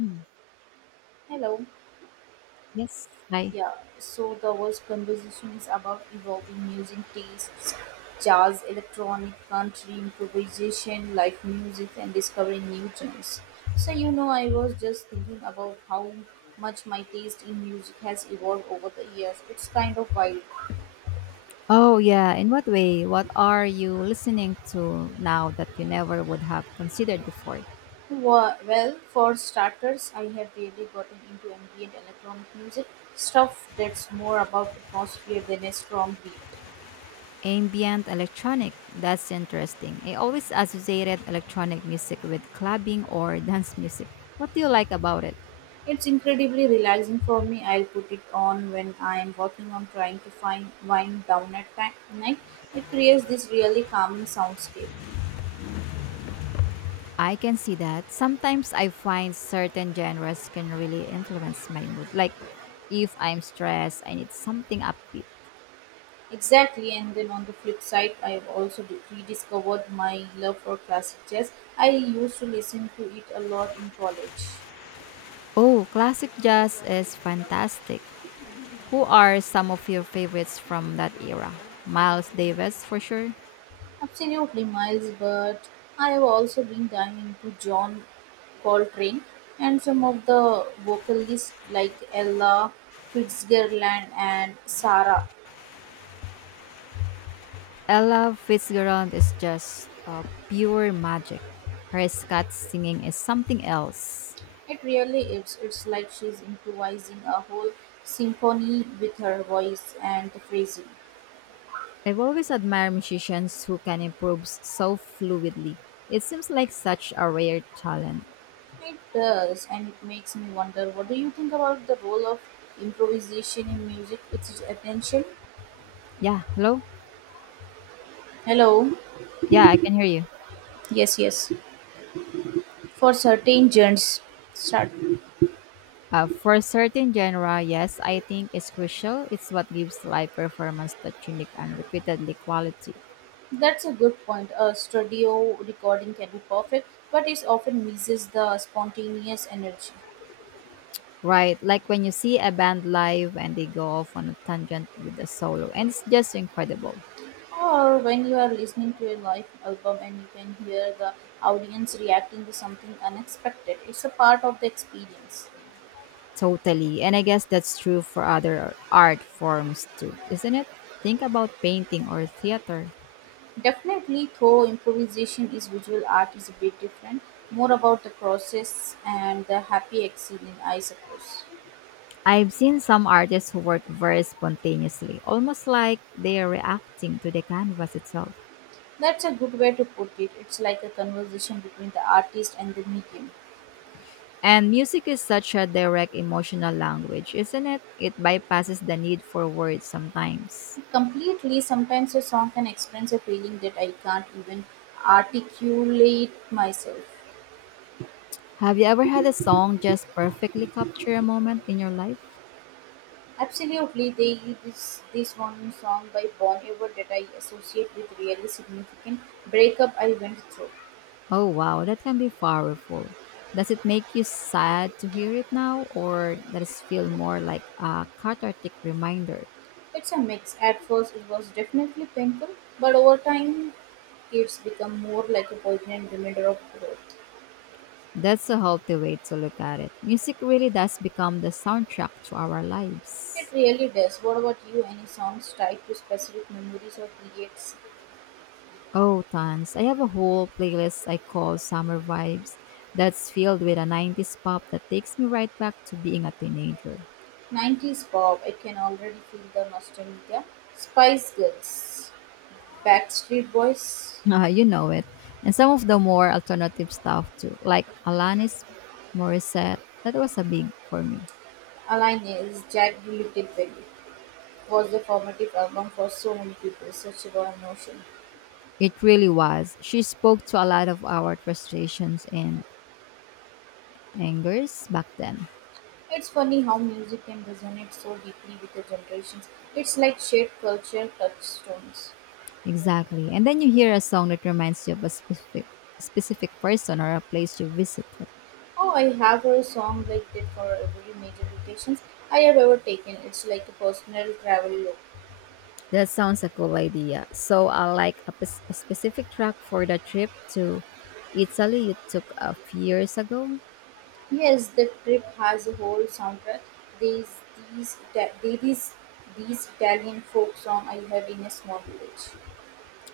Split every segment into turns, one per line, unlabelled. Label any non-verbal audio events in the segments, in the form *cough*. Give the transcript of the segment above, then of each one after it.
Mm,
Hello.
yes, hi.
Yeah, so the was conversation is about evolving music tastes, jazz, electronic, country, improvisation, live music, and discovering new genres. I was just thinking about how much my taste in music has evolved over the years. It's kind of wild.
Oh, yeah. In what way? What are you listening to now that you never would have considered before?
Well, for starters, I have really gotten into ambient electronic music, stuff that's more about atmosphere than a strong beat.
Ambient electronic. That's interesting. I always associated electronic music with clubbing or dance music. What do you like about it?
It's incredibly relaxing for me. I'll put it on when I'm working on trying to find wind down at night. It creates this really calming soundscape.
I can see that. Sometimes I find certain genres can really influence my mood. Like if I'm stressed, I need something upbeat.
Exactly, and then on the flip side, I've also rediscovered my love for classic jazz. I used to listen to it a lot in college.
Oh, classic jazz is fantastic. Who are some of your favorites from that era? Miles Davis, for sure.
Absolutely, Miles, but I have also been diving into John Coltrane and some of the vocalists like Ella Fitzgerald and Sarah.
Ella Fitzgerald is just pure magic. Her scat singing is something else.
It really is. It's like she's improvising a whole symphony with her voice and phrasing.
I've always admired musicians who can improve so fluidly. It seems like such a rare talent.
It does, and it makes me wonder, what do you think about the role of improvisation in music? It's attention.
Yeah, hello?
Hello.
Yeah, I can hear you.
Yes, yes. For certain genres. Start.
For a certain genre, yes, I think it's crucial. It's what gives live performance that unique and repeatedly quality.
That's a good point. A studio recording can be perfect, but it often misses the spontaneous energy.
Right, like when you see a band live and they go off on a tangent with a solo, and it's just incredible.
Or when you are listening to a live album and you can hear the audience reacting to something unexpected, it's a part of the experience.
Totally. And I guess that's true for other art forms too, isn't it? Think about painting or theater.
Definitely, though improvisation is visual art is a bit different, more about the process and the happy accident, I suppose.
I've seen some artists who work very spontaneously, almost like they are reacting to the canvas itself.
That's a good way to put it. It's like a conversation between the artist and the medium.
And music is such a direct emotional language, isn't it? It bypasses the need for words sometimes.
Completely. Sometimes a song can express a feeling that I can't even articulate myself.
Have you ever had a song just perfectly capture a moment in your life?
Absolutely, they this one song by Bon Iver that I associate with really significant breakup I went through.
Oh wow, that can be powerful. Does it make you sad to hear it now, or does it feel more like a cathartic reminder?
It's a mix. At first, it was definitely painful, but over time, it's become more like a poignant reminder of growth.
That's a healthy way to look at it. Music really does become the soundtrack to our
It
lives.
really does. What about you? Any songs tied to specific memories or periods?
Oh, tons. I have a whole playlist I call Summer Vibes that's filled with a 90s pop that takes me right back to being a teenager. *laughs*
90s pop. I can already feel the nostalgia. Spice Girls, Backstreet Boys,
Ah, you know it. And some of the more alternative stuff too, like Alanis Morissette. That was a big for me.
Alanis, Jack Little Baby. Was the formative album for so many people, such raw emotion.
It really was. She spoke to a lot of our frustrations and angers back then.
It's funny how music can resonate so deeply with the generations. It's like shared culture touchstones.
Exactly. And then you hear a song that reminds you of a specific person or a place you visited.
Oh, I have a song like that for every major vacations I have ever taken. It's like a personal travel look.
That sounds like a cool idea. So I like a, a specific track for the trip to Italy you took a few years ago.
Yes, the trip has a whole soundtrack. There's there is these Italian folk song I heard in a small village.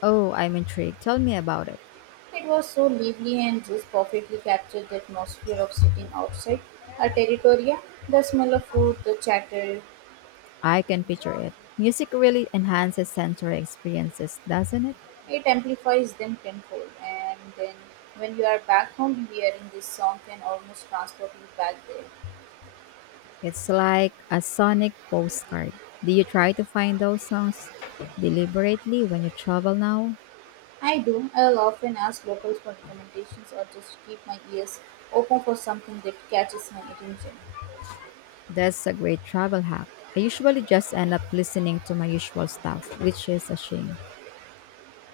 Oh, I'm intrigued. Tell me about it.
It was so lively and just perfectly captured the atmosphere of sitting outside a territoria. The smell of food, the chatter,
I can picture it. Music really enhances sensory experiences, doesn't it?
it amplifies them tenfold. And then when you are back home, hearing this song can almost transport you back there.
It's like a sonic postcard. Do you try to find those songs deliberately when you travel now?
I do. I'll often ask locals for recommendations or just keep my ears open for something that catches my attention.
That's a great travel hack. I usually just end up listening to my usual stuff, which is a shame.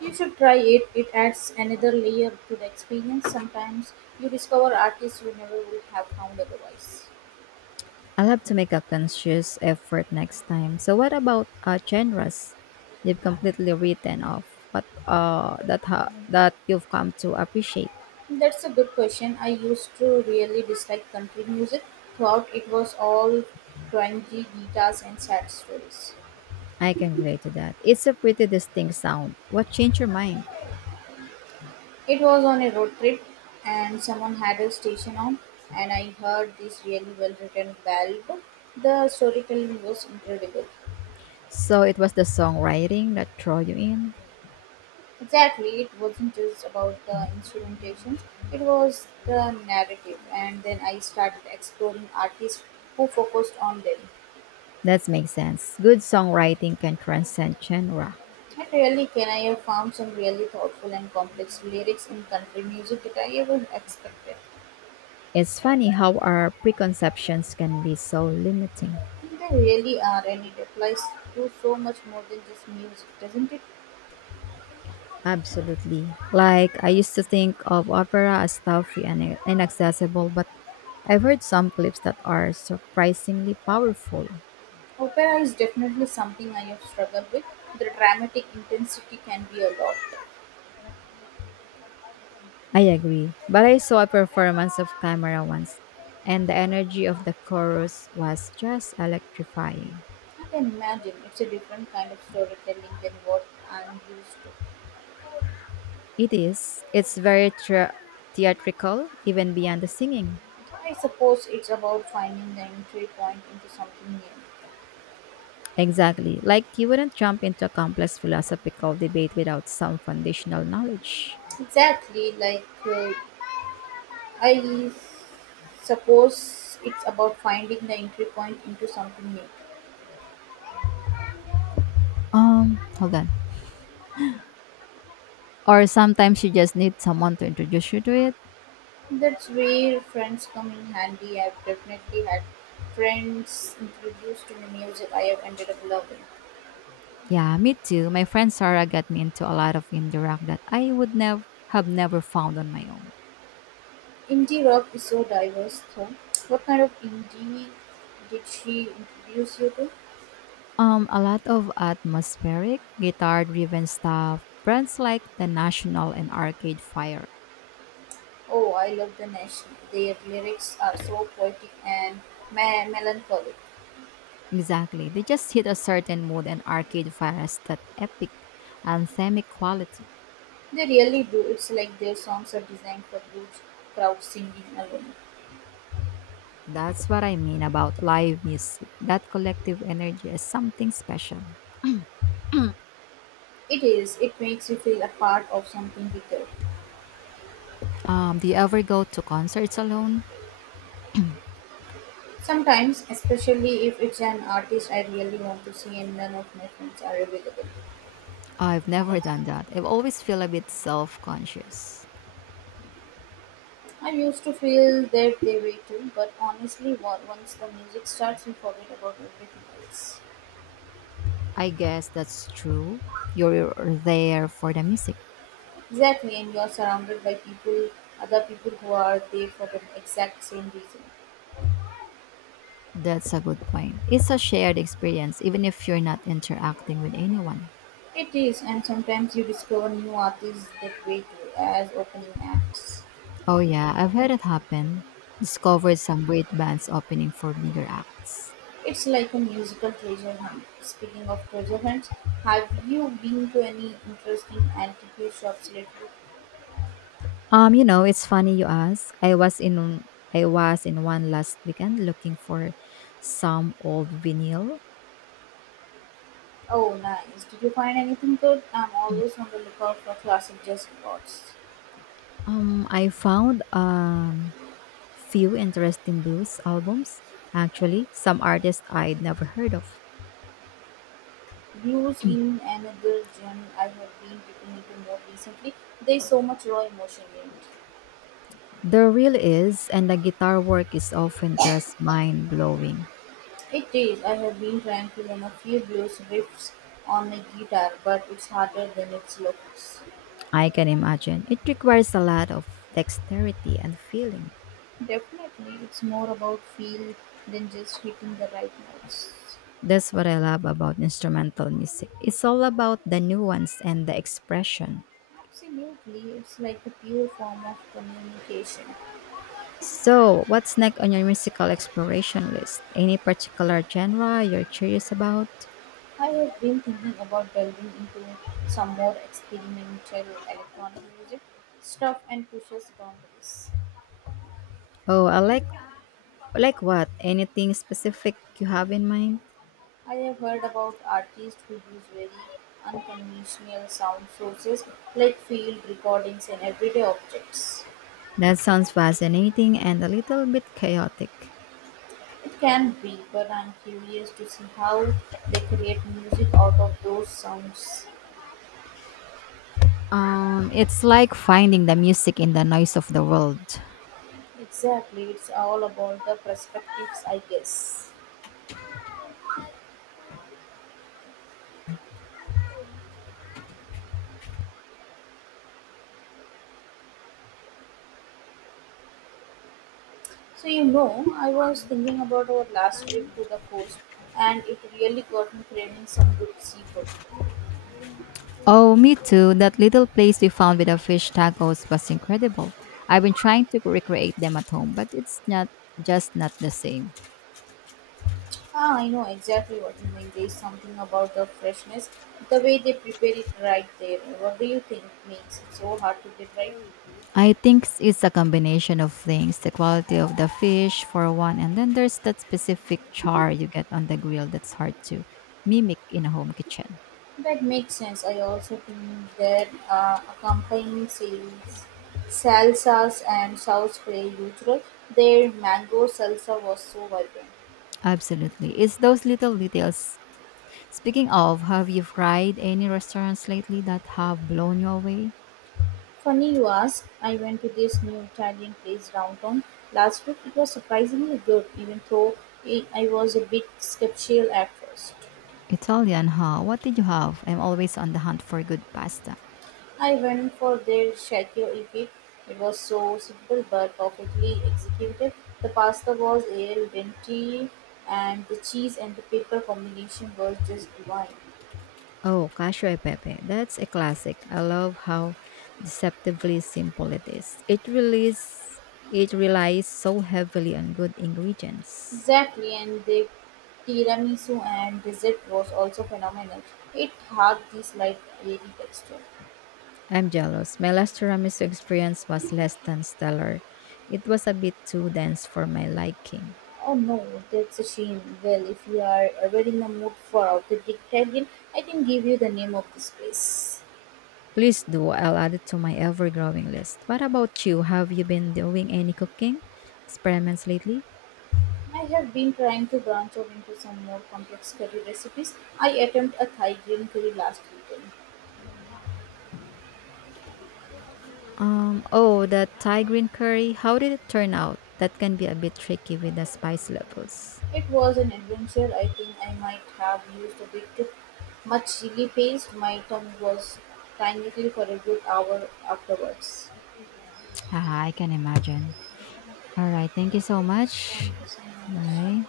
You should try it. It adds another layer to the experience. Sometimes you discover artists you never would have found otherwise.
I'll have to make a conscious effort next time. So, what about genres you've completely written off, but that you've come to appreciate?
That's a good question. I used to really dislike country music. Thought it was all twangy guitars and sad stories.
I can relate to that. It's a pretty distinct sound. What changed your mind?
It was on a road trip, and someone had a station on, and I heard this really well written ballad. The storytelling was incredible.
So it was the songwriting that drew you in?
Exactly, it wasn't just about the instrumentations, it was the narrative, and then I started exploring artists who focused on them.
That makes sense. Good songwriting can transcend genre.
It really can. I have found some really thoughtful and complex lyrics in country music that I ever expected.
It's funny how our preconceptions can be so limiting.
And they really are, and it applies to so much more than just music, doesn't it?
Absolutely. Like, I used to think of opera as stuffy and inaccessible, but I've heard some clips that are surprisingly powerful.
Opera is definitely something I have struggled with. The dramatic intensity can be a lot.
I agree. But I saw a performance of Camera once, and the energy of the chorus was just electrifying.
I can imagine it's a different kind of storytelling than what I'm used to.
It is. It's very theatrical, even beyond the singing.
I suppose it's about finding the entry point into something new.
Exactly. Like you wouldn't jump into a complex philosophical debate without some foundational knowledge.
Exactly, like I suppose it's about finding the entry point into something new.
Hold on. Or sometimes you just need someone to introduce you to it.
That's where friends come in handy. I've definitely had friends introduced to the music I have ended up loving.
Yeah, me too. My friend Sarah got me into a lot of indie rock that I would never have never found on my own.
Indie rock is so diverse, though. What kind of indie did she introduce you to?
A lot of atmospheric, guitar-driven stuff, brands like The National and Arcade Fire.
Oh, I love the National. Their lyrics are so poetic and melancholic.
Exactly. They just hit a certain mood and Arcade Fire has that epic anthemic quality.
They really do. It's like their songs are designed for huge crowd singing alone.
That's what I mean about live music. That collective energy is something special.
It is, it makes you feel a part of something bigger.
Do you ever go to concerts alone?
Sometimes, especially if it's an artist I really want to see and none of my friends are available.
I've never done that. I've always feel a bit self-conscious.
I used to feel that they way too, but honestly, once the music starts, you forget about everything else.
I guess that's true. You're there for the music.
Exactly, and you're surrounded by people, other people who are there for the exact same reason.
That's a good point. It's a shared experience even if you're not interacting with anyone.
It is, and sometimes you discover new artists that way too, as opening acts.
Oh yeah, I've heard it happen. Discovered some great bands opening for bigger acts.
It's like a musical treasure hunt. Speaking of treasure hunts, have you been to any interesting antique shops lately?
You know, it's funny you ask. I was in one last weekend looking for some old vinyl.
Oh, nice. Did you find anything good? I'm always on the lookout for classic jazz records.
I found few interesting blues albums. Actually, some artists I'd never heard of.
Blues in another genre I have been dipping into more recently. There's so much raw emotion in it.
There really is, and the guitar work is often just mind blowing.
It is. I have been trying to learn a few blues riffs on my guitar, but it's harder than it looks.
I can imagine. It requires a lot of dexterity and feeling.
Definitely, it's more about feel than just hitting the right notes.
That's what I love about instrumental music. It's all about the nuance and the expression.
Absolutely, it's like a pure form of communication.
So, what's next on your musical exploration list? Any particular genre you're curious about?
I have been thinking about delving into some more experimental electronic music stuff and pushes boundaries.
Oh, I like what? Anything specific you have in mind?
I have heard about artists who use very unconventional sound sources like field recordings and everyday objects.
That sounds fascinating and a little bit chaotic.
It can be, but I'm curious to see how they create music out of those sounds.
It's like finding the music in the noise of the world.
Exactly, it's all about the perspectives, I guess. I was thinking about our last trip to the coast, and it really got me craving some good seafood.
Oh, me too. That little place we found with the fish tacos was incredible. I've been trying to recreate them at home, but it's not just not the same.
Ah, I know exactly what you mean. There's something about the freshness, the way they prepare it right there. What do you think makes it so hard to get right?
I think it's a combination of things. The quality of the fish, for one, and then there's that specific char you get on the grill that's hard to mimic in a home kitchen.
That makes sense. I also think their accompanying sales, salsas and sauce play huge role. Their mango salsa was so vibrant.
Absolutely. It's those little details. Speaking of, have you fried any restaurants lately that have blown you away?
Funny you ask, I went to this new Italian place downtown last week. It was surprisingly good, even though it, I was a bit skeptical at first.
Italian, huh? What did you have? I'm always on the hunt for good pasta.
I went for their Shakyo EP. It was so simple but perfectly executed. The pasta was al dente, and the cheese and the pepper combination was just divine.
Oh, cashew e Pepe. That's a classic. I love how deceptively simple it is. It relies so heavily on good ingredients.
Exactly, and the tiramisu and dessert was also phenomenal. It had this light airy texture.
I'm jealous. My last tiramisu experience was less than stellar. It was a bit too dense for my liking.
Oh no, that's a shame. Well, if you are ever in the mood for authentic Italian, I can give you the name of this place.
Please do. I'll add it to my ever-growing list. What about you? Have you been doing any cooking experiments lately?
I have been trying to branch out into some more complex curry recipes. I attempted a Thai green curry last weekend.
Oh, the Thai green curry. How did it turn out? That can be a bit tricky with the spice levels.
It was an adventure. I think I might have used a bit too much chili paste. My tongue was tangly for a good hour afterwards.
Ah, I can imagine. All right. Thank you so
Thank
much.
you so much.
Bye.